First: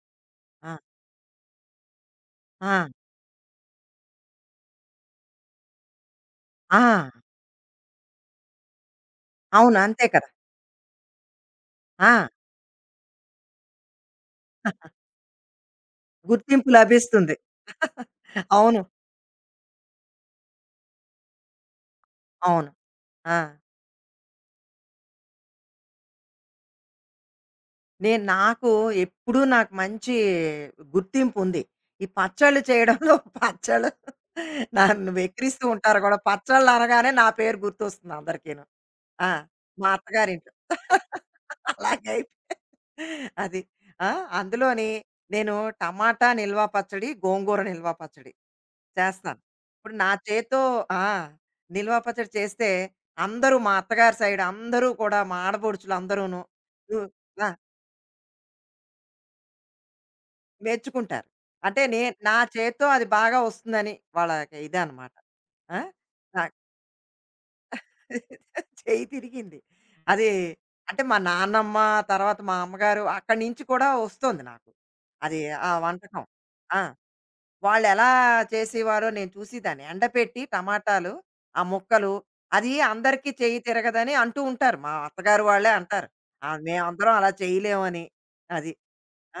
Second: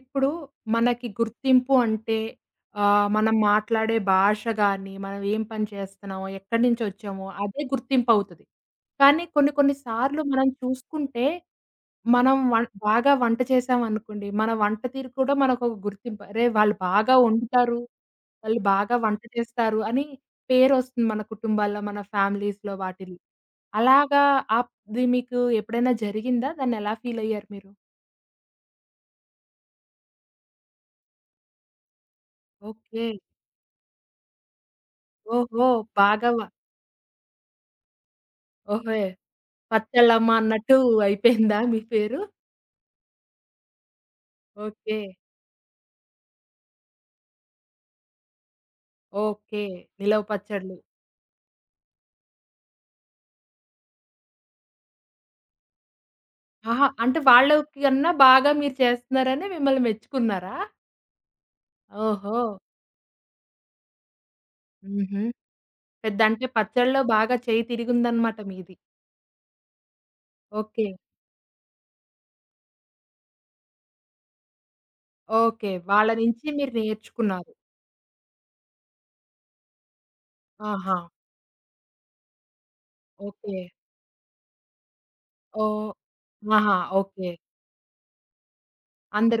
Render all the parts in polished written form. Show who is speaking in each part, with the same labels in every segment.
Speaker 1: ఇప్పుడు
Speaker 2: ఆ!
Speaker 1: మనకి గుర్తింపు అంటే
Speaker 2: ఆ!
Speaker 1: మనం మాట్లాడే భాష గాని, మనం ఏం పని చేస్తున్నామో, ఎక్కడి
Speaker 2: ఆ!
Speaker 1: నుంచి వచ్చామో అదే గుర్తింపవుతది. కానీ కొన్ని కొన్ని
Speaker 2: అవును. అంతే
Speaker 1: సార్లు
Speaker 2: కదా!
Speaker 1: మనం చూసుకుంటే,
Speaker 2: ఆ!
Speaker 1: మనం బాగా వంట చేశామనుకోండి, మన వంట తీరు కూడా మనకొక గుర్తింపు. అరే!
Speaker 2: గుర్తింపు
Speaker 1: వాళ్ళు బాగా
Speaker 2: లభిస్తుంది.
Speaker 1: వండుతారు, వాళ్ళు
Speaker 2: అవును.
Speaker 1: బాగా వంట చేస్తారు అని పేరొస్తుంది మన కుటుంబాల్లో, మన
Speaker 2: అవును.
Speaker 1: ఫ్యామిలీస్‌లో వాటిల్లో.
Speaker 2: ఆ!
Speaker 1: అలాగా అది మీకు ఎప్పుడైనా జరిగిందా? దాన్నెలా ఫీలయ్యారు మీరు?
Speaker 2: నాకు ఎప్పుడూ నాకు మంచి గుర్తింపుంది. ఈ పచ్చళ్ళు
Speaker 1: ఓకే.
Speaker 2: చేయడంలో పచ్చళ్ళు నన్ను వెక్కిరిస్తూ
Speaker 1: ఓహో!
Speaker 2: ఉంటారు కూడా.
Speaker 1: భాగవ
Speaker 2: పచ్చళ్ళనగానే నా పేరు గుర్తొస్తుంది అందరికీను.
Speaker 1: ఓహే!
Speaker 2: ఆ! మా
Speaker 1: పచ్చళ్ళమ్మ
Speaker 2: అత్తగారింట్లో.
Speaker 1: అన్నట్టు అయిపోయిందా మీ పేరు?
Speaker 2: అలాగైపోయింది. అది. ఆ! అందులోని
Speaker 1: ఓకే.
Speaker 2: నేను టమాటా నిల్వ పచ్చడి, గోంగూర నిల్వ పచ్చడి చేస్తాను.
Speaker 1: ఓకే.
Speaker 2: ఇప్పుడు నా
Speaker 1: నిలవ
Speaker 2: చేత్తో
Speaker 1: పచ్చడ్లు.
Speaker 2: ఆ! నిల్వ పచ్చడి చేస్తే అందరూ మా అత్తగారి సైడ్ అందరూ కూడా మా ఆడపడుచులందరూను
Speaker 1: ఆహా!
Speaker 2: హ్మ్.
Speaker 1: అంటే
Speaker 2: ఆ!
Speaker 1: వాళ్ళకి కన్నా బాగా మీరు చేస్తున్నారని మిమ్మల్ని మెచ్చుకున్నారా?
Speaker 2: మెచ్చుకుంటారు. అంటే నా
Speaker 1: ఓహో!
Speaker 2: చేత్తో అది బాగా వస్తుందని వాళ్ళకి ఇదనమాట.
Speaker 1: హుహు.
Speaker 2: ఆ!
Speaker 1: పెద్ద
Speaker 2: నా
Speaker 1: అంటే పచ్చడిలో బాగా చేయి తిరిగుందన్నమాట మీది.
Speaker 2: చెయ్యి తిరిగింది. అది
Speaker 1: ఓకే.
Speaker 2: అంటే మా నాన్నమ్మ, తర్వాత మా అమ్మగారు అక్కడి నుంచి కూడా వస్తోంది నాకు. అది ఆ
Speaker 1: ఓకే. వాళ్ళ
Speaker 2: వంటకం.
Speaker 1: నుంచి మీరు
Speaker 2: ఆ!
Speaker 1: నేర్చుకున్నారు.
Speaker 2: వాళ్ళెలా చేసేవారో నేను చూసేదాన్ని. ఎండపెట్టి
Speaker 1: ఆహా!
Speaker 2: టమాటాలు, ఆ ముక్కలు అది అందరికీ
Speaker 1: ఓకే.
Speaker 2: చెయ్యి తిరగదని అంటూ ఉంటారు. మా అత్తగారు వాళ్ళే
Speaker 1: ఓహ్!
Speaker 2: అంటారు. ఆ!
Speaker 1: ఆహా!
Speaker 2: మేమందరం
Speaker 1: ఓకే.
Speaker 2: అలా చేయలేమని. అది.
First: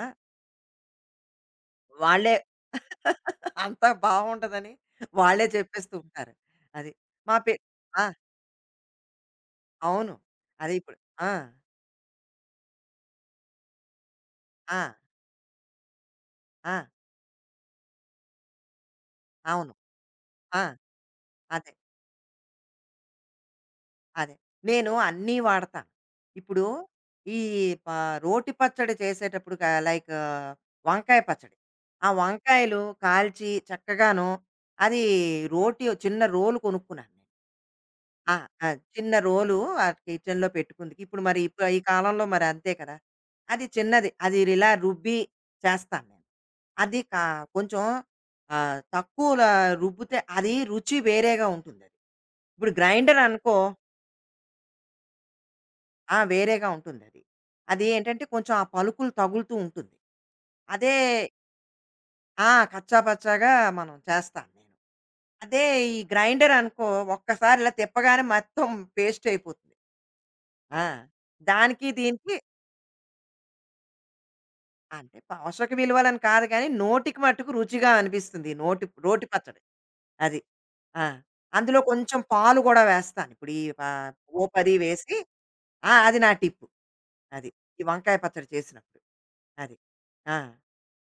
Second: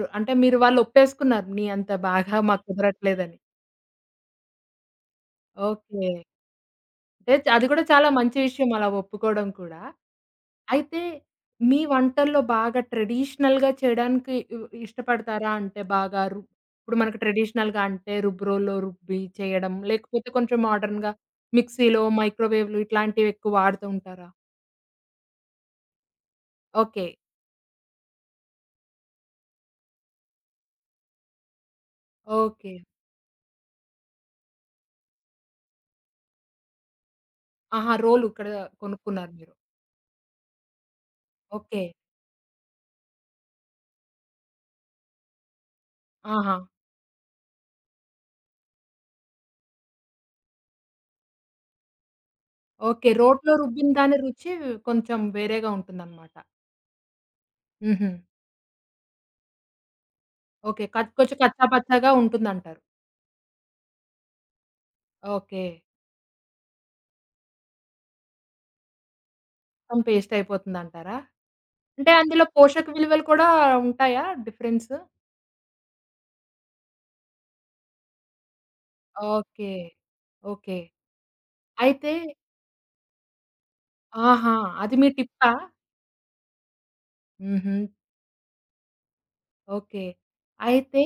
Speaker 2: ఆ!
Speaker 1: అంటే మీరు వాళ్ళు ఒప్పేసుకున్నారు. నీ అంత
Speaker 2: వాళ్ళే
Speaker 1: బాగా మాకు కుదరట్లేదని.
Speaker 2: అంతా బావుండదని వాళ్ళే చెప్పేస్తూ
Speaker 1: ఓకే.
Speaker 2: ఉంటారు. అది. మా
Speaker 1: అంటే
Speaker 2: పె
Speaker 1: అది కూడా
Speaker 2: ఆ!
Speaker 1: చాలా మంచి విషయం అలా ఒప్పుకోవడం కూడా.
Speaker 2: అవును. అది ఇప్పుడు.
Speaker 1: అయితే
Speaker 2: ఆ!
Speaker 1: మీ వంటల్లో బాగా ట్రెడిషనల్‌గా చేయడానికి
Speaker 2: ఆ!
Speaker 1: ఇష్టపడతారా? అంటే బాగా
Speaker 2: ఆ!
Speaker 1: ఇప్పుడు మనకు ట్రెడిషనల్‌గా అంటే రుబ్బురోల్లో రుబ్బి
Speaker 2: అవును.
Speaker 1: చేయడం, లేకపోతే కొంచెం
Speaker 2: ఆ!
Speaker 1: మోడర్న్‌గా
Speaker 2: అదే.
Speaker 1: మిక్సీలో, మైక్రోవేవ్‌లు ఇట్లాంటివి ఎక్కువ వాడుతూ ఉంటారా?
Speaker 2: అదే. నేను అన్నీ వాడతాను. ఇప్పుడు
Speaker 1: ఓకే.
Speaker 2: ఈ ప రోటి పచ్చడి చేసేటప్పుడు క లైక్ వంకాయ పచ్చడి. ఆ
Speaker 1: ఓకే.
Speaker 2: వంకాయలు కాల్చి చక్కగాను అది రోటి చిన్న రోలు కొనుక్కున్నాను. నేను.
Speaker 1: ఆహా! రోలు
Speaker 2: ఆ!
Speaker 1: ఇక్కడ
Speaker 2: ఆ! చిన్న
Speaker 1: కొనుక్కున్నారు మీరు.
Speaker 2: రోలు ఆ కిచెన్‌లో పెట్టుకుందికి. ఇప్పుడు ఈ
Speaker 1: ఓకే.
Speaker 2: కాలంలో మరి అంతే కదా! అది చిన్నది. అది ఇలా రుబ్బి చేస్తాను నేను.
Speaker 1: ఆహా!
Speaker 2: అది కా కొంచెం ఆహ్, తక్కువల రుబ్బితే అది రుచి వేరేగా ఉంటుందది. ఇప్పుడు
Speaker 1: ఓకే.
Speaker 2: గ్రైండర్
Speaker 1: రోట్లో
Speaker 2: అనుకో
Speaker 1: రుబ్బిన దాని రుచి కొంచెం వేరేగా
Speaker 2: ఆ!
Speaker 1: ఉంటుందన్నమాట.
Speaker 2: వేరేగా ఉంటుందది. అది అది
Speaker 1: హుహు.
Speaker 2: ఏంటంటే కొంచెం ఆ పలుకులు తగులుతూ ఉంటుంది.
Speaker 1: ఓకే.
Speaker 2: అదే
Speaker 1: కొంచెం కచ్చాపచ్చాగా
Speaker 2: ఆ!
Speaker 1: ఉంటుందంటారు.
Speaker 2: కచ్చా పచ్చాగా మనం చేస్తాను నేను.
Speaker 1: ఓకే.
Speaker 2: అదే ఈ గ్రైండర్ అనుకో ఒక్కసారి ఇలా తిప్పగానే మొత్తం పేస్ట్ అయిపోతుంది.
Speaker 1: మొత్తం పేస్ట్
Speaker 2: ఆ!
Speaker 1: అయిపోతుందంటారా?
Speaker 2: దానికి
Speaker 1: అంటే
Speaker 2: దీనికి
Speaker 1: అందులో పోషక విలువలు కూడా ఉంటాయా డిఫరెన్స్?
Speaker 2: అంటే పోషక విలువలని కాదు కానీ నోటికి మట్టుకు రుచిగా అనిపిస్తుంది. ఈ నోటి రోటి పచ్చడి.
Speaker 1: ఓకే.
Speaker 2: అది.
Speaker 1: ఓకే.
Speaker 2: ఆ! అందులో
Speaker 1: అయితే
Speaker 2: కొంచెం పాలు కూడా వేస్తాను. ఇప్పుడు ఈ ప
Speaker 1: ఆహా!
Speaker 2: పోపది
Speaker 1: అది మీ
Speaker 2: వేసి
Speaker 1: టిప్పా?
Speaker 2: ఆ! అది నా టిప్పు. అది.
Speaker 1: హుహు.
Speaker 2: ఈ వంకాయ పచ్చడి చేసినప్పుడు. అది.
Speaker 1: ఓకే.
Speaker 2: ఆ!
Speaker 1: అయితే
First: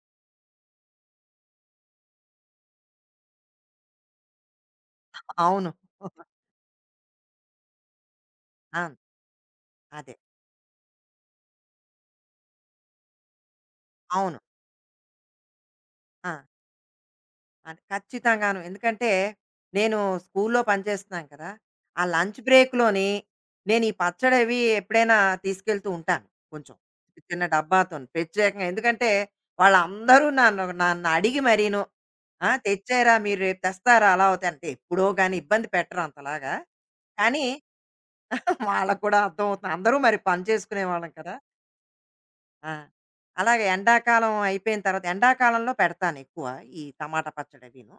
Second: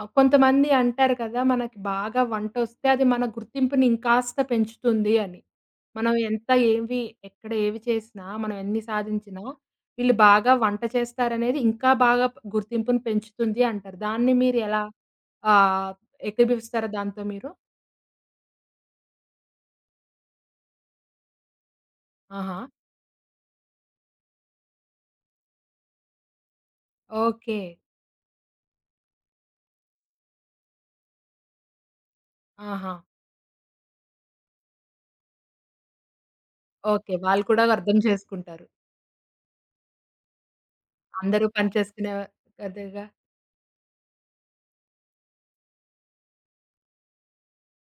Speaker 1: కొంతమంది అంటారు కదా! మనకి బాగా వంటొస్తే అది మన గుర్తింపుని ఇంకాస్త పెంచుతుంది అని.
Speaker 2: అవును.
Speaker 1: మనం ఎంత ఏవి ఎక్కడ ఏవి చేసినా, మనం
Speaker 2: ఆ!
Speaker 1: ఎన్ని సాధించినా
Speaker 2: అదే.
Speaker 1: వీళ్ళు బాగా వంట చేస్తారనేది ఇంకా బాగా గుర్తింపుని పెంచుతుంది అంటారు. దాన్ని
Speaker 2: అవును.
Speaker 1: మీరెలా ఆహ్,
Speaker 2: ఆ!
Speaker 1: ఏకీభవిస్తారా దాంతో మీరు?
Speaker 2: అంటే ఖచ్చితంగాను. ఎందుకంటే, నేను స్కూల్లో పనిచేస్తున్నాను కదా! ఆ లంచ్
Speaker 1: ఆహా!
Speaker 2: బ్రేక్‌లోని నేను ఈ పచ్చడవి ఎప్పుడైనా తీసుకెళ్తూ ఉంటాను కొంచెం. చిన్న
Speaker 1: ఓకే.
Speaker 2: డబ్బాతోని. ప్రత్యేకంగా ఎందుకంటే, వాళ్ళందరూ నన్ను నన్నడిగి మరీను ఆ!
Speaker 1: ఆహా!
Speaker 2: తెచ్చారా మీరు రేపు తెస్తారా అలా అవుతాయి అంటే ఎప్పుడో గాని ఇబ్బంది పెట్టరు అంతలాగా.
Speaker 1: ఓకే. వాళ్ళు
Speaker 2: కానీ
Speaker 1: కూడా అర్థం చేసుకుంటారు.
Speaker 2: వాళ్ళకి కూడా అర్థమవుతుంది. అందరూ మరి పని చేసుకునేవాళ్ళం కదా!
Speaker 1: అందరూ పని చేసుకునే
Speaker 2: ఆ!
Speaker 1: కదేగా!
Speaker 2: అలాగే ఎండాకాలం అయిపోయిన తర్వాత ఎండాకాలంలో పెడతాను ఎక్కువ ఈ టమాటా పచ్చడి అవిను.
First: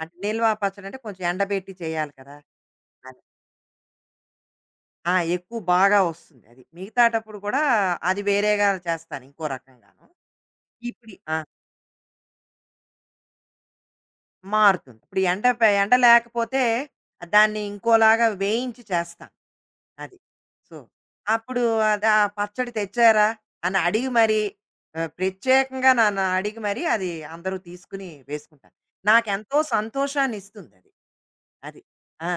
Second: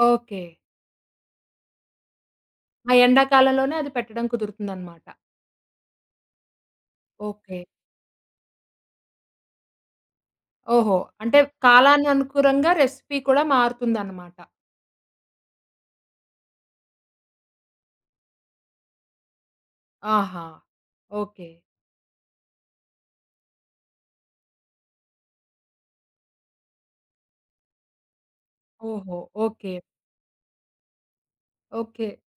Speaker 2: అంటే
Speaker 1: ఓకే.
Speaker 2: నిల్వ పచ్చడి అంటే కొంచెం ఎండబెట్టి చేయాలి కదా!
Speaker 1: ఆ
Speaker 2: అది.
Speaker 1: ఎండాకాలంలోనే అది పెట్టడం కుదురుతుందనమాట.
Speaker 2: ఆ! ఎక్కువ బాగా వస్తుంది అది. మిగతాటప్పుడు
Speaker 1: ఓకే.
Speaker 2: కూడా అది వేరేగా చేస్తాను ఇంకో రకంగాను.
Speaker 1: ఓహో!
Speaker 2: ఇప్పుడు
Speaker 1: అంటే కాలాన్ని అనుకూలంగా రెసిపీ కూడా మారుతుందన్నమాట.
Speaker 2: మారుతుంది. ఇప్పుడు ఎండ ప ఎండ లేకపోతే దాన్ని ఇంకోలాగా వేయించి చేస్తాం. అది.
Speaker 1: ఆహా!
Speaker 2: So,
Speaker 1: okay.
Speaker 2: అప్పుడు అది ఆ పచ్చడి తెచ్చారా? అని అడిగి మరి ప్రత్యేకంగా నన్ను అడిగి మరి అది అందరూ తీసుకొని వేసుకుంటారు.
Speaker 1: ఓహో!
Speaker 2: నాకెంతో
Speaker 1: ఓకే.
Speaker 2: సంతోషాన్నిస్తుందది. అది. అది
Speaker 1: ఓకే.
Speaker 2: ఆ!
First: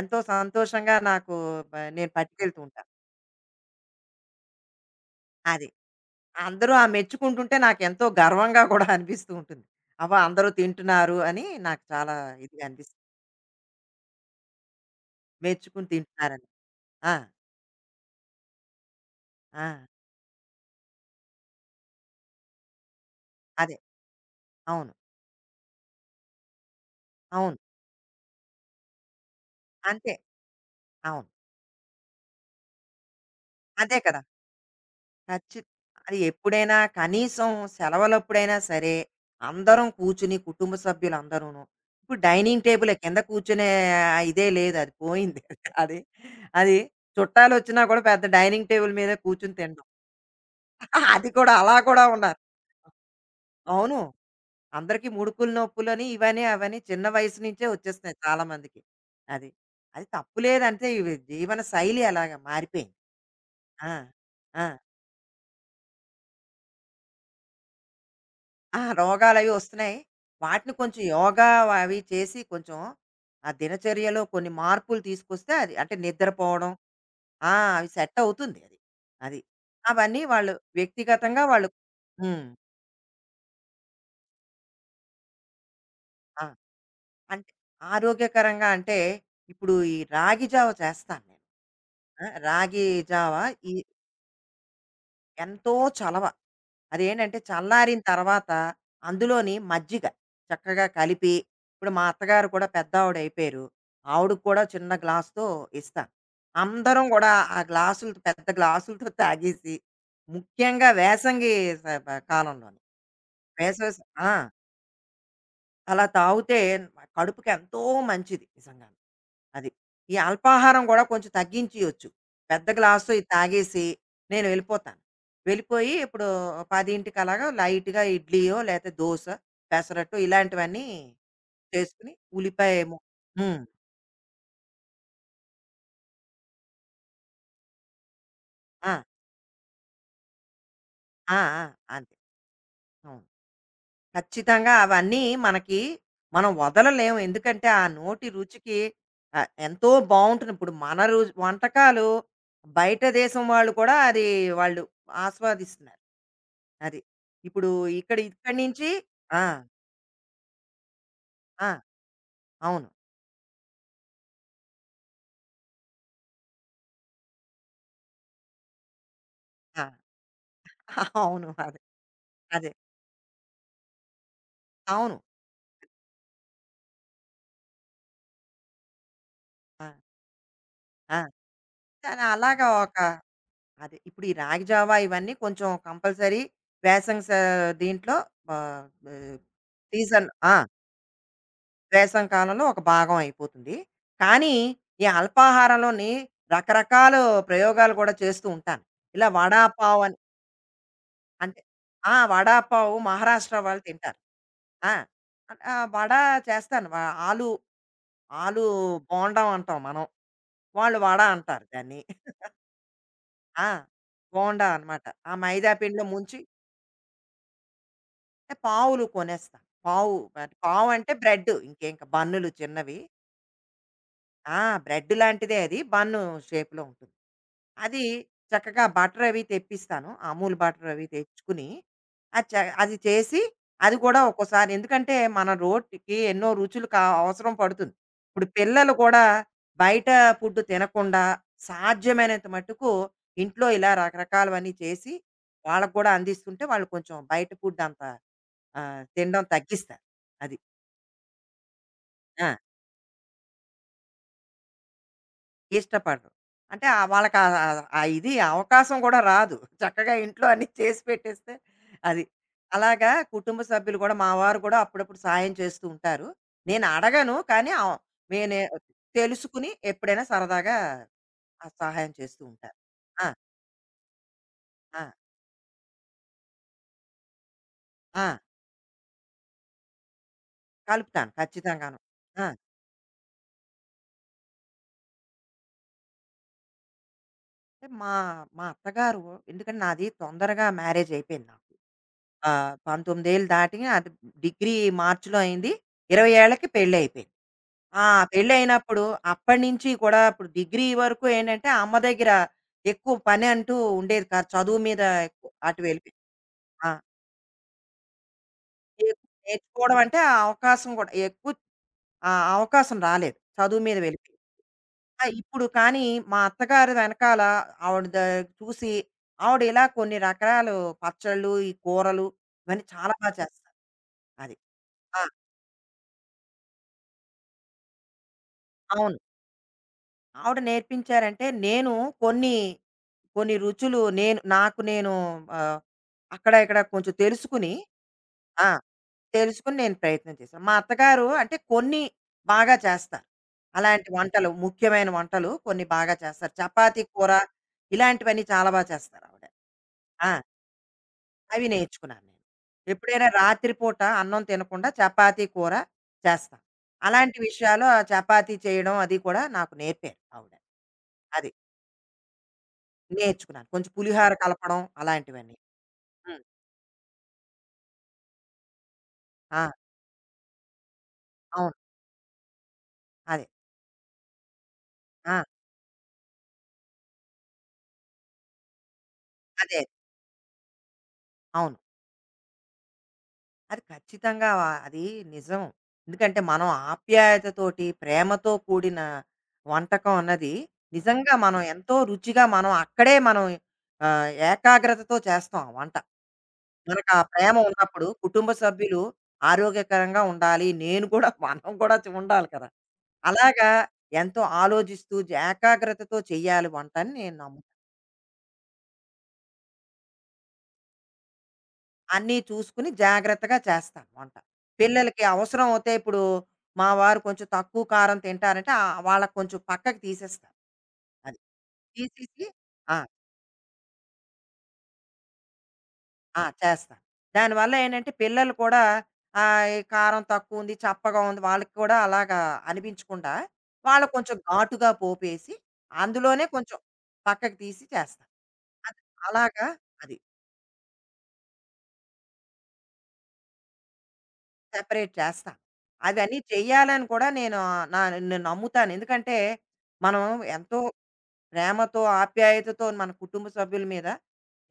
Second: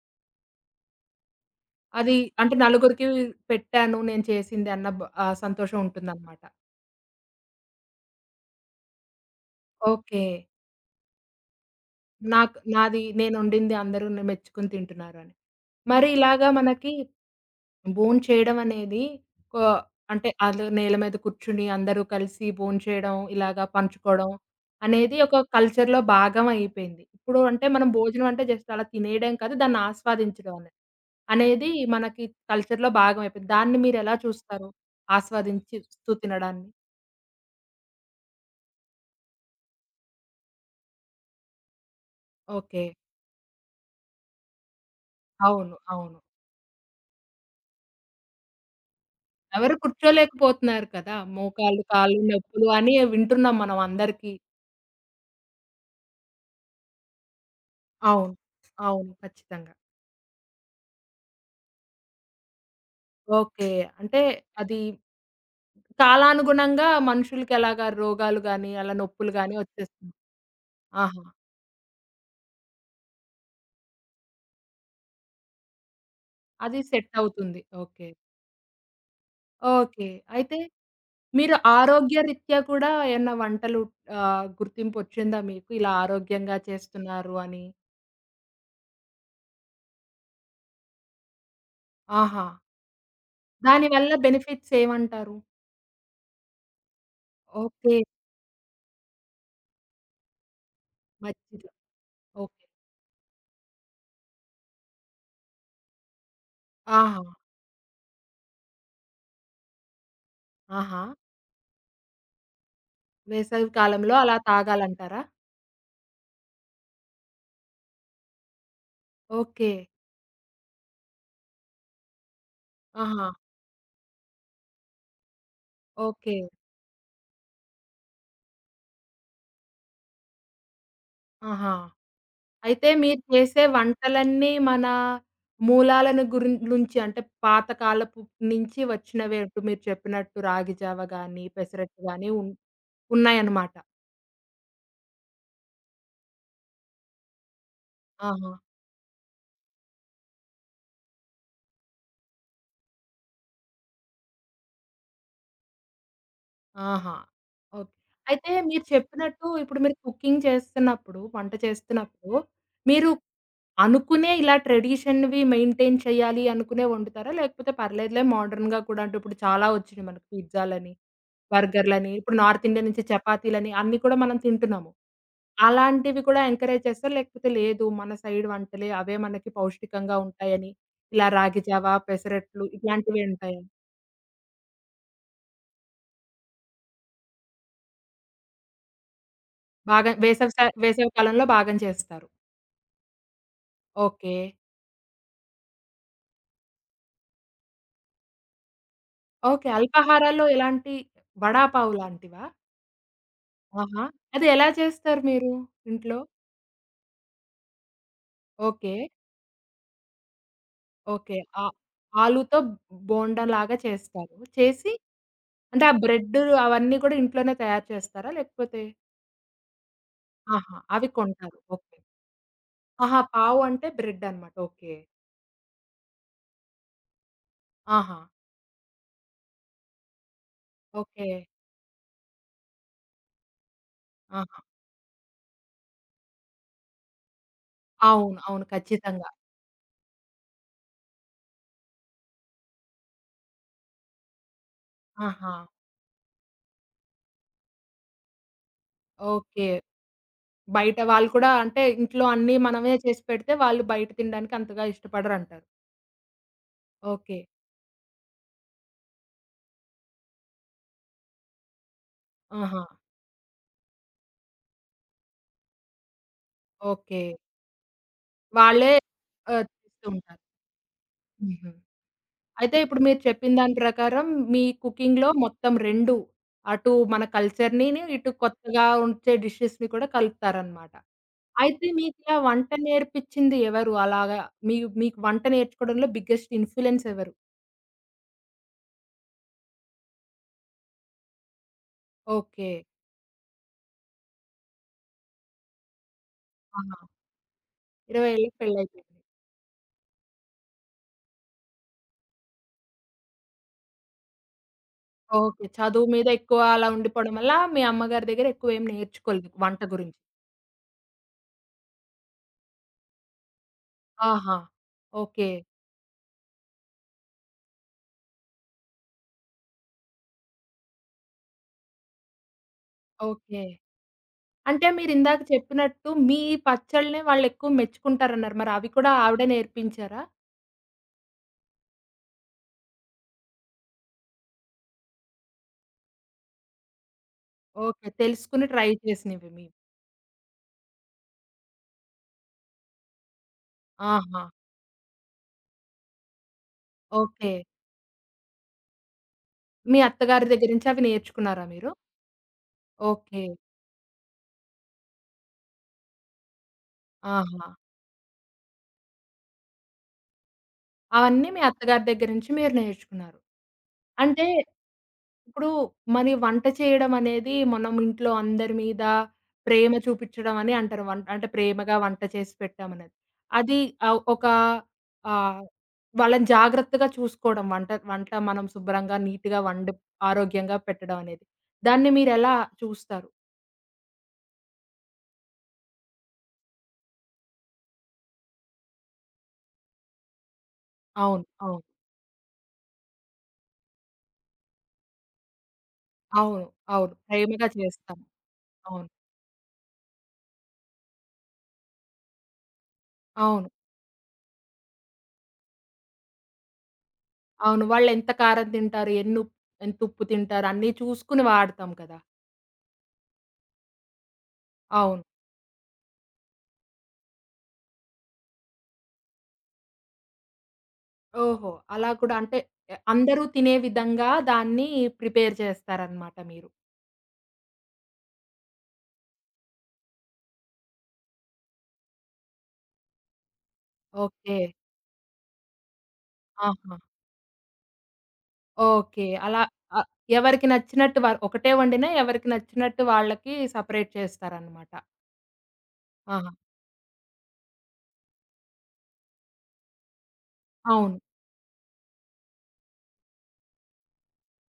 Speaker 2: ఎంతో సంతోషంగా నాకు నేను
Speaker 1: అది అంటే
Speaker 2: పట్టుకెళ్తూ ఉంటాను.
Speaker 1: నలుగురికి పెట్టాను నేను చేసింది అన్న
Speaker 2: అది.
Speaker 1: సంతోషం ఉంటుందన్నమాట.
Speaker 2: అందరూ ఆ మెచ్చుకుంటుంటే నాకెంతో గర్వంగా కూడా అనిపిస్తూ ఉంటుంది. అబ్బా!
Speaker 1: ఓకే.
Speaker 2: అందరూ తింటున్నారు అని నాకు చాలా
Speaker 1: నాకు
Speaker 2: ఇదిగా అనిపిస్తుంది.
Speaker 1: నాది నేనొండింది అందరూ మెచ్చుకొని తింటున్నారు అని.
Speaker 2: మెచ్చుకుని
Speaker 1: మరి
Speaker 2: తింటున్నారని.
Speaker 1: ఇలాగా మనకి
Speaker 2: ఆ!
Speaker 1: భోంచేయడం అనేది కొ
Speaker 2: ఆ!
Speaker 1: అంటే ఆళ్ళు నేల మీద కూర్చుని అందరూ కలిసి భోంచేయడం, ఇలాగా
Speaker 2: అదే.
Speaker 1: పంచుకోవడం
Speaker 2: అవును.
Speaker 1: అనేది ఒక కల్చర్‌లో భాగం అయిపోయింది. ఇప్పుడు
Speaker 2: అవును.
Speaker 1: అంటే మనం భోజనం అంటే జస్ట్ అలా తినేయడం కాదు, దాన్ని
Speaker 2: అంతే.
Speaker 1: ఆస్వాదించడం అనే
Speaker 2: అవును.
Speaker 1: అనేది మనకి కల్చర్‌లో భాగం అయిపోయింది. దాన్ని
Speaker 2: అంతే
Speaker 1: మీరెలా
Speaker 2: కదా!
Speaker 1: చూస్తారు?
Speaker 2: ఖచ్చి
Speaker 1: ఆస్వాదించి చూస్తూ
Speaker 2: అది
Speaker 1: తినడాన్ని?
Speaker 2: ఎప్పుడైనా కనీసం సెలవులప్పుడైనా సరే, అందరం కూర్చుని కుటుంబ సభ్యులందరూను. ఇప్పుడు డైనింగ్
Speaker 1: ఓకే.
Speaker 2: టేబులే కింద కూర్చునే ఇదే లేదు. అది పోయింది.
Speaker 1: అవును.
Speaker 2: అది.
Speaker 1: అవును.
Speaker 2: అది చుట్టాలొచ్చినా కూడా పెద్ద డైనింగ్ టేబుల్ మీద కూర్చొని
Speaker 1: ఎవరు
Speaker 2: తినడం.
Speaker 1: కూర్చోలేకపోతున్నారు కదా!
Speaker 2: అది కూడా అలా
Speaker 1: మోకాళ్ళు,
Speaker 2: కూడా
Speaker 1: కాళ్ళు
Speaker 2: ఉన్నారు.
Speaker 1: నొప్పులు అని వింటున్నాం మనం
Speaker 2: అవును.
Speaker 1: అందరికీ.
Speaker 2: అందరికీ ముడుకులు నొప్పులని ఇవని, అవని చిన్న వయసు నుంచే వచ్చేస్తున్నాయి
Speaker 1: అవును.
Speaker 2: చాలా మందికి.
Speaker 1: అవును.
Speaker 2: అది.
Speaker 1: ఖచ్చితంగా.
Speaker 2: అది తప్పు లేదంటే ఇవి జీవన శైలి అలాగా మారిపోయింది.
Speaker 1: ఓకే.
Speaker 2: ఆ!
Speaker 1: అంటే
Speaker 2: ఆ!
Speaker 1: అది కాలానుగుణంగా మనుషులకెలాగా రోగాలు గాని,
Speaker 2: ఆ!
Speaker 1: అలా నొప్పులు
Speaker 2: రోగాలవి
Speaker 1: గాని
Speaker 2: వస్తున్నాయి.
Speaker 1: వచ్చేస్తుంది.
Speaker 2: వాటిని కొంచెం
Speaker 1: ఆహా!
Speaker 2: యోగా అవి చేసి కొంచెం ఆ దినచర్యలో కొన్ని మార్పులు తీసుకొస్తే అది అంటే నిద్రపోవడం
Speaker 1: అది సెట్
Speaker 2: ఆ!
Speaker 1: అవుతుంది.
Speaker 2: అవి
Speaker 1: ఓకే.
Speaker 2: సెట్ అవుతుంది అది. అది.
Speaker 1: ఓకే.
Speaker 2: అవన్నీ వాళ్ళు
Speaker 1: అయితే
Speaker 2: వ్యక్తిగతంగా
Speaker 1: మీరు
Speaker 2: వాళ్ళు హ్మ్.
Speaker 1: ఆరోగ్యరీత్యా కూడా ఏమన్నా వంటలు గుర్తింపొచ్చిందా మీకు? ఇలా
Speaker 2: ఆ!
Speaker 1: ఆరోగ్యంగా చేస్తున్నారు
Speaker 2: అంటే
Speaker 1: అని?
Speaker 2: ఆరోగ్యకరంగా అంటే ఇప్పుడు ఈ రాగి జావ చేస్తాను నేను. ఆ!
Speaker 1: ఆహా!
Speaker 2: రాగి జావ ఈ
Speaker 1: దానివల్ల బెనిఫిట్స్ ఏమంటారు?
Speaker 2: ఎంతో చలవ. అదేంటంటే
Speaker 1: ఓకే.
Speaker 2: చల్లారిన తర్వాత అందులోని మజ్జిగ చక్కగా కలిపి
Speaker 1: మజ్జిగ.
Speaker 2: ఇప్పుడు మా అత్తగారు
Speaker 1: ఓకే.
Speaker 2: కూడా పెద్దావిడ అయిపోయారు. ఆవిడకి కూడా చిన్న గ్లాస్‌తో ఇస్తాను. అందరం
Speaker 1: ఆహా!
Speaker 2: కూడా ఆ గ్లాసులతో పెద్ద గ్లాసులతో తాగేసి ముఖ్యంగా
Speaker 1: ఆహా!
Speaker 2: వేసంగి స బ కాలంలోని
Speaker 1: వేసవి
Speaker 2: వేసవి స
Speaker 1: కాలంలో
Speaker 2: ఆ!
Speaker 1: అలా తాగాలంటారా?
Speaker 2: అలా తాగితే కడుపుకి ఎంతో మంచిది నిజంగాను. అది.
Speaker 1: ఓకే.
Speaker 2: ఈ అల్పాహారం గూడా కొంచెం తగ్గించియొచ్చు. పెద్ద గ్లాసు
Speaker 1: ఆహా!
Speaker 2: ఇది తాగేసి నేను వెళ్ళిపోతాను. వెళ్ళిపోయి ఇప్పుడు
Speaker 1: ఓకే.
Speaker 2: 10కి అలాగా లైట్‌గా ఇడ్లీయో, లేతే దోస, పెసరట్టు ఇలాంటివన్నీ
Speaker 1: ఆహా!
Speaker 2: చేసుకొని ఉల్లిపాయ
Speaker 1: అయితే
Speaker 2: ము
Speaker 1: మీరు
Speaker 2: హ్మ్.
Speaker 1: చేసే వంటలన్నీ మన మూలాలను నుంచి అంటే పాతకాలపు నుంచి
Speaker 2: ఆ!
Speaker 1: వచ్చినవే ఇప్పుడు మీరు చెప్పినట్టు రాగి జావ
Speaker 2: ఆ!
Speaker 1: గాని,
Speaker 2: ఆ!
Speaker 1: పెసరట్టు
Speaker 2: అంతే.
Speaker 1: గాని
Speaker 2: అవును.
Speaker 1: ఉన్నాయన్నమాట.
Speaker 2: ఖచ్చితంగా అవన్నీ మనకి మనం వదలలేము. ఎందుకంటే ఆ నోటి
Speaker 1: ఆహా!
Speaker 2: రుచికి ఎంతో బావుంటుంది. ఇప్పుడు మన రు వంటకాలు బయట దేశం వాళ్ళు కూడా అది వాళ్ళు ఆస్వాదిస్తున్నారు. అది.
Speaker 1: ఆహా!
Speaker 2: ఇప్పుడు
Speaker 1: ఓకే.
Speaker 2: ఇక్కడ
Speaker 1: అయితే
Speaker 2: ఇక్కడి
Speaker 1: మీరు
Speaker 2: నుంచి ఆ!
Speaker 1: చెప్పినట్టు ఇప్పుడు మీరు కుకింగ్ చేస్తున్నప్పుడు, వంట
Speaker 2: ఆ!
Speaker 1: చేస్తున్నప్పుడు
Speaker 2: అవును.
Speaker 1: మీరు అనుకునే ఇలా ట్రెడిషన్‌వి మెయింటైన్ చేయాలి అనుకునే వండుతారా? లేకపోతే పర్లేదులే మోడర్న్‌గా కూడా అంటే ఇప్పుడు చాలా
Speaker 2: ఆ!
Speaker 1: వచ్చినియి మనకు పిజ్జాలని,
Speaker 2: అవును. అదే.
Speaker 1: బర్గర్‌లని ఇప్పుడు నార్త్
Speaker 2: అదే.
Speaker 1: ఇండియా నుంచి చపాతీలని అన్నీ కూడా మనం తింటున్నాము.
Speaker 2: అవును.
Speaker 1: అలాంటివి కూడా ఎంకరేజ్ చేస్తారు. లేకపోతే లేదు మన సైడ్ వంటలే అవే మనకి
Speaker 2: ఆ!
Speaker 1: పౌష్టికంగా ఉంటాయని,
Speaker 2: ఆ!
Speaker 1: ఇలా రాగి జావ,
Speaker 2: కానీ
Speaker 1: పెసరట్లు
Speaker 2: అలాగా ఒక
Speaker 1: ఇట్లాంటివి ఉంటాయా?
Speaker 2: అదే. ఇప్పుడు ఈ రాగి జావా ఇవన్నీ కొంచెం కంపల్సరీ వేసవి స దీంట్లో ఆహ్, ఆహ్,
Speaker 1: బాగా
Speaker 2: సీజన్ ఆ!
Speaker 1: వేసవి కాలంలో బాగా చేస్తారు.
Speaker 2: వేసవి కాలంలో ఒక భాగం అయిపోతుంది.
Speaker 1: ఓకే.
Speaker 2: కానీ ఈ అల్పాహారంలోని రకరకాల ప్రయోగాలు కూడా చేస్తూ ఉంటాను. ఇలా వడ,
Speaker 1: ఓకే.
Speaker 2: పావ్ అని
Speaker 1: అల్పాహారాల్లో ఎలాంటి
Speaker 2: అంటే
Speaker 1: వడా పావు
Speaker 2: ఆ!
Speaker 1: లాంటివా?
Speaker 2: వడాపావు మహారాష్ట్ర వాళ్ళు
Speaker 1: ఆహా!
Speaker 2: తింటారు.
Speaker 1: అది ఎలా
Speaker 2: ఆ!
Speaker 1: చేస్తారు మీరు
Speaker 2: ఆ వడ
Speaker 1: ఇంట్లో?
Speaker 2: చేస్తాను. ఆలు, ఆలు
Speaker 1: ఓకే.
Speaker 2: బోండం అంటాం మనం. వాళ్ళు వడ
Speaker 1: ఓకే. ఆ
Speaker 2: అంటారు దాన్ని.
Speaker 1: ఆలూతో బోండా
Speaker 2: ఆ!
Speaker 1: లాగా చేస్తారు.
Speaker 2: బోండా
Speaker 1: చేసి
Speaker 2: అనమాట. ఆ మైదా
Speaker 1: అంటే ఆ
Speaker 2: పిండిలో ముంచి
Speaker 1: బ్రెడ్ అవన్నీ కూడా ఇంట్లోనే తయారు చేస్తారా?
Speaker 2: ఏ,
Speaker 1: లేకపోతే
Speaker 2: పావులు కొనేస్తాను. పావు, అంటే
Speaker 1: ఆహా!
Speaker 2: పావు
Speaker 1: అవి
Speaker 2: అంటే బ్రెడ్
Speaker 1: కొంటారు.
Speaker 2: ఇంకేం
Speaker 1: ఓకే.
Speaker 2: బన్నులు చిన్నవి.
Speaker 1: ఆహా! పావు అంటే బ్రెడ్ అన్నమాట.
Speaker 2: ఆ!
Speaker 1: ఓకే.
Speaker 2: బ్రెడ్ లాంటిదే అది. బన్ను షేప్‌లో ఉంటుంది. అది
Speaker 1: ఆహా!
Speaker 2: చక్కగా బటర్ అవి తెప్పిస్తాను. అమూల్ బటర్ అవి
Speaker 1: ఓకే.
Speaker 2: తెచ్చుకుని, అది చ అది చేసి, అది కూడా
Speaker 1: ఆహా!
Speaker 2: ఒక్కోసారి ఎందుకంటే, మన రోటికి ఎన్నో రుచులు అవసరం పడుతుంది.
Speaker 1: అవును.
Speaker 2: ఇప్పుడు
Speaker 1: అవును.
Speaker 2: పిల్లలు కూడా
Speaker 1: ఖచ్చితంగా.
Speaker 2: బయట ఫుడ్ తినకుండా, సాధ్యమైనంత మట్టుకు ఇంట్లో ఇలా రకరకాలవన్నీ చేసి,
Speaker 1: ఆహా!
Speaker 2: వాళ్ళకి కూడా అందిస్తుంటే, వాళ్ళు కొంచెం బయట ఫుడ్ అంత తినడం
Speaker 1: ఓకే.
Speaker 2: తగ్గిస్తారు. అది.
Speaker 1: బయట వాళ్ళు కూడా అంటే ఇంట్లో
Speaker 2: ఆ!
Speaker 1: అన్నీ మనమే చేసి పెడితే వాళ్ళు బయట తినడానికి అంతగా ఇష్టపడరంటారు.
Speaker 2: ఇష్టపడరు. అంటే
Speaker 1: ఓకే.
Speaker 2: వాళ్ళకా ఆ ఆ- ఆ ఇది అవకాశం కూడా రాదు. చక్కగా ఇంట్లో అన్నీ చేసి పెట్టేస్తే అది.
Speaker 1: ఆహా!
Speaker 2: అలాగా కుటుంబ సభ్యులు కూడా మా వారు కూడా అప్పుడప్పుడు సాయం చేస్తూ ఉంటారు. నేను
Speaker 1: ఓకే.
Speaker 2: అడగను కానీ నేనే
Speaker 1: వాళ్ళే
Speaker 2: తెలుసుకుని
Speaker 1: తెస్తూ
Speaker 2: ఎప్పుడైనా
Speaker 1: ఉంటారు.
Speaker 2: సరదాగా ఆ
Speaker 1: హుహు.
Speaker 2: సహాయం చేస్తూ
Speaker 1: అయితే
Speaker 2: ఉంటాను.
Speaker 1: ఇప్పుడు మీరు
Speaker 2: ఆ!
Speaker 1: చెప్పిన దాని ప్రకారం మీ
Speaker 2: ఆ!
Speaker 1: కుకింగ్‌లో మొత్తం 2 అటు మన కల్చర్‌నిను,
Speaker 2: ఆ!
Speaker 1: ఇటు కొత్తగా ఉంచే డిషెస్‌ని కూడా కలుపుతారన్నమాట.
Speaker 2: కలుపుతాను
Speaker 1: అయితే
Speaker 2: ఖచ్చితంగాను.
Speaker 1: మీకిలా
Speaker 2: ఆ!
Speaker 1: వంట నేర్పిచ్చింది ఎవరు? అలాగా మీ మీకు వంట నేర్చుకోవడంలో బిగ్గెస్ట్ ఇన్‌ఫ్లూయెన్స్ ఎవరు?
Speaker 2: అంటే మా మా అత్తగారు ఎందుకంటే నాది తొందరగా మ్యారేజ్ అయిపోయింది నాకు.
Speaker 1: ఓకే.
Speaker 2: 19 ఏళ్ళు దాటి అది డిగ్రీ మార్చ్‌లో అయింది. 20 ఏళ్లకి
Speaker 1: ఆహా!
Speaker 2: పెళ్లయిపోయింది. ఆ!
Speaker 1: 20 ఏళ్ళకి
Speaker 2: పెళ్ళయినప్పుడు
Speaker 1: పెళ్లయిపోయింది.
Speaker 2: అప్పటినుంచి కూడా ఇప్పుడు డిగ్రీ వరకు ఏంటంటే, అమ్మ దగ్గర ఎక్కువ పనంటూ ఉండేది కాదు. చదువు మీద ఎక్కువ
Speaker 1: ఓకే.
Speaker 2: అటు
Speaker 1: చదువు
Speaker 2: వెళ్ళిపోయి
Speaker 1: మీద ఎక్కువ అలా
Speaker 2: ఆ!
Speaker 1: ఉండిపోవడం వల్ల మీ అమ్మగారి దగ్గర ఎక్కువేం
Speaker 2: ఎక్కువ
Speaker 1: నేర్చుకోలేదు వంట
Speaker 2: నేర్చుకోవడం అంటే
Speaker 1: గురించి.
Speaker 2: ఆ అవకాశం కూడా ఎక్కువ ఆ అవకాశం రాలేదు. చదువు మీద వెళ్ళిపోయి.
Speaker 1: ఆహా!
Speaker 2: ఆ!
Speaker 1: ఓకే.
Speaker 2: ఇప్పుడు కానీ మా అత్తగారి వెనకాల ఆవిడ ద చూసి ఆవిడ ఇలా కొన్ని రకరాలు పచ్చళ్ళు, ఈ కూరలు ఇవన్నీ చాలా
Speaker 1: ఓకే.
Speaker 2: చేస్తారు. అది.
Speaker 1: అంటే
Speaker 2: ఆ!
Speaker 1: మీరిందాక చెప్పినట్టు మీ పచ్చళ్ళనే వాళ్ళెక్కువ మెచ్చుకుంటారన్నారు. మరి అవి కూడా
Speaker 2: అవును.
Speaker 1: ఆవిడే నేర్పించారా?
Speaker 2: ఆవిడ నేర్పించారంటే, నేను కొన్ని, కొన్ని రుచులు నేను ఆహ్, అక్కడ ఇక్కడ కొంచెం తెలుసుకుని
Speaker 1: ఓకే. తెలుసుకుని
Speaker 2: ఆ!
Speaker 1: ట్రై చేసినవి మీవి.
Speaker 2: తెలుసుకొని నేను ప్రయత్నం చేశాను. మా అత్తగారు అంటే కొన్ని బాగా చేస్తారు. అలాంటి
Speaker 1: ఆహా!
Speaker 2: వంటలు, ముఖ్యమైన వంటలు కొన్ని బాగా చేస్తారు. చపాతీ కూర
Speaker 1: ఓకే.
Speaker 2: ఇలాంటివన్నీ చాలా చేస్తారు ఆవిడ.
Speaker 1: మీ
Speaker 2: ఆ!
Speaker 1: అత్తగారి దగ్గర నుంచి అవి నేర్చుకున్నారా
Speaker 2: అవి
Speaker 1: మీరు?
Speaker 2: నేర్చుకున్నాను నేను. ఎప్పుడైనా
Speaker 1: ఓకే.
Speaker 2: రాత్రి పూట అన్నం తినకుండా చపాతీ కూర చేస్తాం. అలాంటి
Speaker 1: ఆహా!
Speaker 2: విషయాలు ఆ చపాతీ చేయడం అది కూడా నాకు నేర్పారు ఆవిడ.
Speaker 1: అవన్నీ
Speaker 2: అది.
Speaker 1: మీ అత్తగారి దగ్గర నుంచి మీరు నేర్చుకున్నారు.
Speaker 2: నేర్చుకున్నాను. కొంచెం పులిహార
Speaker 1: అంటే
Speaker 2: కలపడం అలాంటివన్నీ.
Speaker 1: ఇప్పుడు మరి
Speaker 2: హ్మ్.
Speaker 1: వంట చేయడం అనేది మనం ఇంట్లో అందరి మీద
Speaker 2: ఆ!
Speaker 1: ప్రేమ చూపిచ్చడం అని అంటారు. వం అంటే
Speaker 2: అవును.
Speaker 1: ప్రేమగా వంట చేసి పెట్టామనేది.
Speaker 2: అదే.
Speaker 1: అది ఒక
Speaker 2: ఆ!
Speaker 1: ఆహ్, వాళ్ళని జాగ్రత్తగా చూసుకోవడం వంట వంట మనం శుభ్రంగా, నీట్‌గా
Speaker 2: అదే.
Speaker 1: వండి ఆరోగ్యంగా పెట్టడం అనేది.
Speaker 2: అవును.
Speaker 1: దాన్ని మీరెలా చూస్తారు?
Speaker 2: అది ఖచ్చితంగా అది నిజం. ఎందుకంటే మనం ఆప్యాయతతోటి, ప్రేమతో కూడిన వంటకం అన్నది నిజంగా
Speaker 1: అవును.
Speaker 2: మనం
Speaker 1: అవును.
Speaker 2: ఎంతో రుచిగా మనం అక్కడే మనం ఏకాగ్రతతో చేస్తాం ఆ వంట.
Speaker 1: అవును. అవును.
Speaker 2: మనకా ప్రేమ
Speaker 1: ప్రేమగా
Speaker 2: ఉన్నప్పుడు
Speaker 1: చేస్తాం.
Speaker 2: కుటుంబ సభ్యులు
Speaker 1: అవును.
Speaker 2: ఆరోగ్యకరంగా ఉండాలి. నేను కూడా మనం కూడా ఉండాలి కదా!
Speaker 1: అవును.
Speaker 2: అలాగా ఎంతో ఆలోచిస్తూ, ఏకాగ్రతతో చేయాలి వంట అని నేను నమ్ముతాను.
Speaker 1: అవును. వాళ్ళెంత కారం తింటారు, ఎన్ని ఉప్ ఎంతుప్పు తింటారు అన్నీ చూసుకొని వాడతాం కదా!
Speaker 2: అన్నీ చూసుకుని జాగ్రత్తగా చేస్తాను వంట.
Speaker 1: అవును.
Speaker 2: పిల్లలకి అవసరం అవుతే ఇప్పుడు మా వారు కొంచెం తక్కువ కారం తింటారంటే వాళ్ళకి కొంచెం పక్కకి తీసేస్తాను. అది.
Speaker 1: ఓహో! అలా కూడా
Speaker 2: తీసేసి
Speaker 1: అంటే
Speaker 2: ఆ!
Speaker 1: అందరూ తినే విధంగా దాన్ని ప్రిపేర్ చేస్తారనమాట
Speaker 2: ఆ!
Speaker 1: మీరు.
Speaker 2: చేస్తాను. దానివల్ల ఏంటంటే పిల్లలు కూడా ఈ కారం తక్కువుంది, చప్పగా ఉంది వాళ్ళకి కూడా అలాగా అనిపించకుండా వాళ్ళకి కొంచెం
Speaker 1: ఓకే.
Speaker 2: ఘాటుగా పోపేసి అందులోనే కొంచెం
Speaker 1: ఆహా!
Speaker 2: పక్కకి తీసి చేస్తాను. అది
Speaker 1: ఓకే. అలా
Speaker 2: అలాగా
Speaker 1: ఆహ్,
Speaker 2: అది.
Speaker 1: ఎవరికి నచ్చినట్టు వారు ఒకటే వండినా ఎవరికి నచ్చినట్టు వాళ్ళకి సెపరేట్ చేస్తారనమాట.
Speaker 2: సెపరేట్ చేస్తాను. అదని
Speaker 1: ఆహా!
Speaker 2: చెయ్యాలని కూడా నా నేను నమ్ముతాను. ఎందుకంటే, మనం ఎంతో
Speaker 1: అవును.
Speaker 2: ప్రేమతో, ఆప్యాయతతో మన కుటుంబ సభ్యుల మీద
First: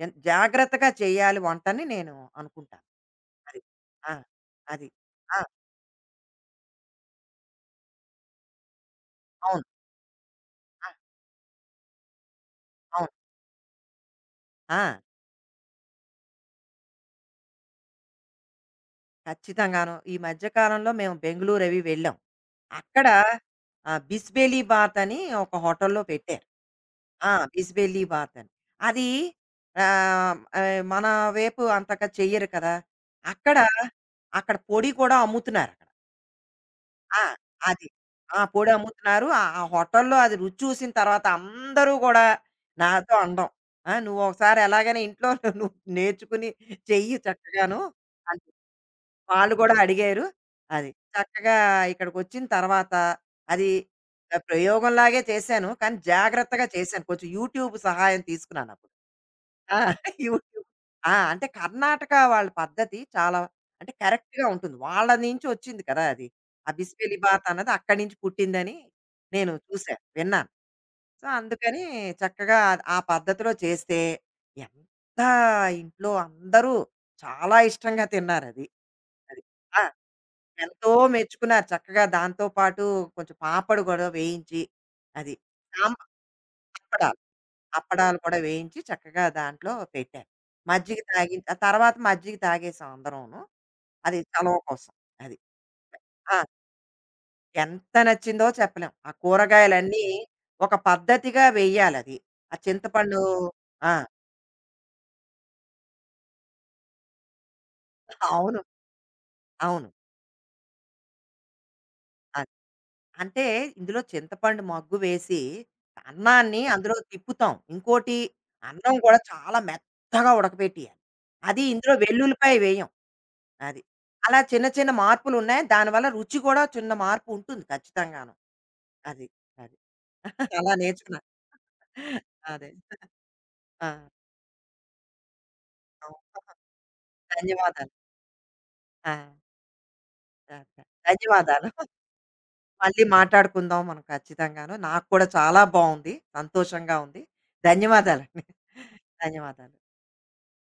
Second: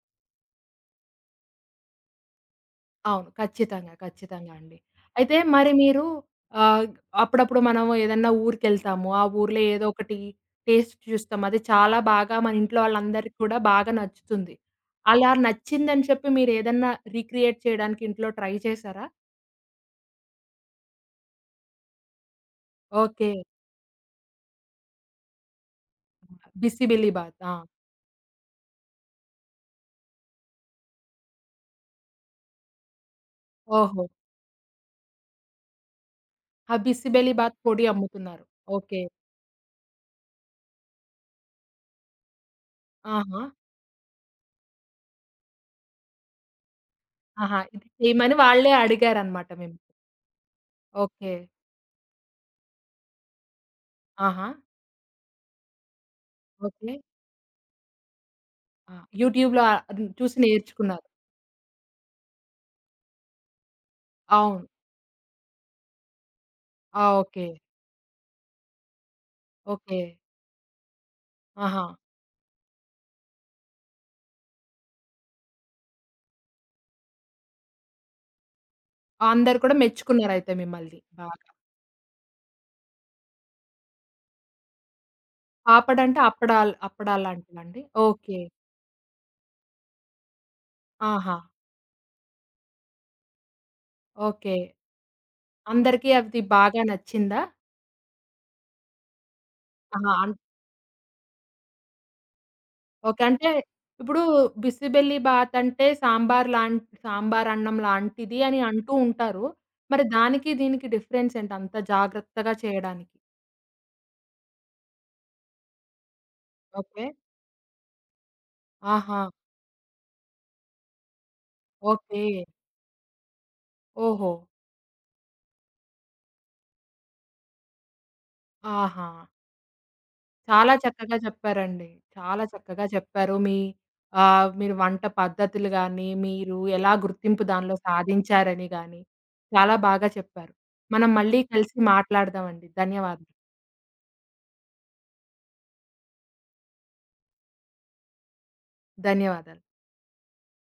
Speaker 2: జాగ్రత్తగా చేయాలి వంటని నేను అనుకుంటాను.
Speaker 1: అవును.
Speaker 2: అది.
Speaker 1: ఖచ్చితంగా.
Speaker 2: ఆ!
Speaker 1: ఖచ్చితంగా అండి.
Speaker 2: అది.
Speaker 1: అయితే
Speaker 2: ఆ!
Speaker 1: మరి మీరు ఆహ్, అప్పుడప్పుడు మనం ఏదన్నా ఊరికెళ్తాము. ఆ ఊర్లో
Speaker 2: అవును.
Speaker 1: ఏదో ఒకటి
Speaker 2: ఆ!
Speaker 1: టేస్ట్ చూస్తాం. అది చాలా బాగా మన ఇంట్లో
Speaker 2: అవును.
Speaker 1: వాళ్ళందరికి కూడా బాగా నచ్చుతుంది.
Speaker 2: ఆ!
Speaker 1: అలా నచ్చిందని చెప్పి మీరేదన్నా రీక్రియేట్ చేయడానికి ఇంట్లో ట్రై చేసారా?
Speaker 2: ఖచ్చితంగాను. ఈ మధ్య కాలంలో మేము బెంగుళూరు అవి వెళ్ళాం. అక్కడ
Speaker 1: ఓకే.
Speaker 2: బిస్బేలీ బాత్ అని ఒక హోటల్‌లో పెట్టారు. ఆ!
Speaker 1: బిసిబెల్లిబాత్. ఆ!
Speaker 2: బిస్బేలీ బాత్ అని. అది ఆహ్, ఆహ్, మన వైపు అంతగా చెయ్యరు కదా! అక్కడ,
Speaker 1: ఓహో!
Speaker 2: అక్కడ పొడి కూడా అమ్ముతున్నారక్కడ.
Speaker 1: ఆ
Speaker 2: ఆ!
Speaker 1: బిసిబెల్లిబాత్ పొడి
Speaker 2: అది. ఆ!
Speaker 1: అమ్ముతున్నారు.
Speaker 2: పొడి
Speaker 1: ఓకే.
Speaker 2: అమ్ముతున్నారు. ఆ హోటల్‌లో అది రుచి చూసిన తర్వాత అందరూ కూడా నాతో
Speaker 1: ఆహా!
Speaker 2: అనడం. ఆ! "నువ్వు ఒకసారి ఎలాగైనా ఇంట్లో నువ్వు నేర్చుకుని చెయ్యి
Speaker 1: ఆహా!
Speaker 2: చక్కగాను"
Speaker 1: ఇది చేయమని
Speaker 2: అని.
Speaker 1: వాళ్ళే అడిగారనమాట
Speaker 2: వాళ్ళు గూడా
Speaker 1: మిమ్మల్ని.
Speaker 2: అడిగారు. అది.
Speaker 1: ఓకే.
Speaker 2: చక్కగా ఇక్కడికొచ్చిన తర్వాత అది
Speaker 1: ఆహా!
Speaker 2: ప్రయోగంలాగే చేశాను. కానీ జాగ్రత్తగా
Speaker 1: ఓకే.
Speaker 2: చేశాను. కొంచెం యూట్యూబ్ సహాయం తీసుకున్నానప్పుడు.
Speaker 1: యూట్యూబ్ లో ఆ!
Speaker 2: ఆ!
Speaker 1: యూట్యూబ్‌లో చూసి
Speaker 2: యూట్యూబ్
Speaker 1: నేర్చుకున్నారు.
Speaker 2: ఆ! అంటే కర్ణాటక వాళ్ళ పద్ధతి చాలా అంటే కరెక్ట్‌గా
Speaker 1: అవును.
Speaker 2: ఉంటుంది. వాళ్ళ నుంచి వచ్చింది కదా! అది. ఆ
Speaker 1: ఆ!
Speaker 2: బిస్బెలిబాత్
Speaker 1: ఓకే.
Speaker 2: అన్నది అక్కడి నుంచి పుట్టిందని నేను
Speaker 1: ఓకే.
Speaker 2: చూశాను. విన్నాను. సో, అందుకని
Speaker 1: ఆహా!
Speaker 2: చక్కగా ఆ ఆ పద్ధతిలో చేస్తే ఎంత ఇంట్లో అందరూ చాలా ఇష్టంగా తిన్నారది. అది.
Speaker 1: అందరూ కూడా
Speaker 2: ఆ!
Speaker 1: మెచ్చుకున్నారయితే
Speaker 2: ఎంతో
Speaker 1: మిమ్మల్ని బాగా.
Speaker 2: మెచ్చుకున్నారు. చక్కగా దాంతో పాటు కొంచెం పాపడు గూడా వేయించి, అది. సాంబ్
Speaker 1: పాపడంటే అప్పడాలు
Speaker 2: అప్పడాలు.
Speaker 1: అప్పడాలు లాంటివండి?
Speaker 2: అప్పడాలు కూడా
Speaker 1: ఓకే.
Speaker 2: వేయించి చక్కగా దాంట్లో పెట్టారు. మజ్జిగ
Speaker 1: ఆహా!
Speaker 2: తాగిన ఆ తర్వాత మజ్జిగ తాగేసాం అందరూను. అది
Speaker 1: ఓకే.
Speaker 2: చలవ కోసం. అది.
Speaker 1: అందరికీ
Speaker 2: ఆ!
Speaker 1: అది బాగా నచ్చిందా?
Speaker 2: ఎంత నచ్చిందో చెప్పలేం. ఆ కూరగాయలన్నీ
Speaker 1: ఆహా!
Speaker 2: ఒక పద్ధతిగా వేయాలది. ఆ చింతపండు
Speaker 1: ఓకే. అంటే
Speaker 2: ఆ!
Speaker 1: ఇప్పుడు బిసిబెల్లి బాత్ అంటే సాంబార్ అన్నం లాంటిది
Speaker 2: అవును.
Speaker 1: అని అంటూ ఉంటారు.
Speaker 2: అవును.
Speaker 1: మరి దానికి దీనికి డిఫరెన్స్ ఏంటి అంత
Speaker 2: ఆ!
Speaker 1: జాగ్రత్తగా చేయడానికి?
Speaker 2: అంటే ఇందులో చింతపండు మగ్గు వేసి, అన్నాన్ని అందులో
Speaker 1: ఓకే.
Speaker 2: తిప్పుతాం. ఇంకోటి అన్నం కూడా
Speaker 1: ఆహా!
Speaker 2: చాలా మెత్తగా ఉడకబెట్టేయాలి. అది ఇందులో
Speaker 1: ఓకే.
Speaker 2: వెల్లుల్లిపాయ వేయం. అది.
Speaker 1: ఓహో!
Speaker 2: అలా చిన్న చిన్న మార్పులున్నాయి. దానివల్ల రుచి కూడా చిన్న మార్పు ఉంటుంది ఖచ్చితంగాను.
Speaker 1: ఆహా!
Speaker 2: అది. అది. అలా
Speaker 1: చాలా చక్కగా
Speaker 2: నేర్చుకున్నా.
Speaker 1: చెప్పారండి. చాలా
Speaker 2: అదే.
Speaker 1: చక్కగా చెప్పారు. మీ
Speaker 2: ఆ!
Speaker 1: మీరు వంట పద్ధతులు గాని,
Speaker 2: అవును.
Speaker 1: మీరు ఎలా గుర్తింపు దానిలో
Speaker 2: ధన్యవాదాలు.
Speaker 1: సాధించారని గాని,
Speaker 2: ఆ!
Speaker 1: చాలా బాగా చెప్పారు.
Speaker 2: ఓకే.
Speaker 1: మనం మళ్ళీ
Speaker 2: ధన్యవాదాలు.
Speaker 1: కలిసి మాట్లాడదామండి.
Speaker 2: మళ్ళీ
Speaker 1: ధన్యవాదాలు.
Speaker 2: మాట్లాడుకుందాం మనం ఖచ్చితంగాను. నాకు కూడా చాలా బావుంది. సంతోషంగా ఉంది. ధన్యవాదాలండి.
Speaker 1: ధన్యవాదాలు.
Speaker 2: ధన్యవాదాలు.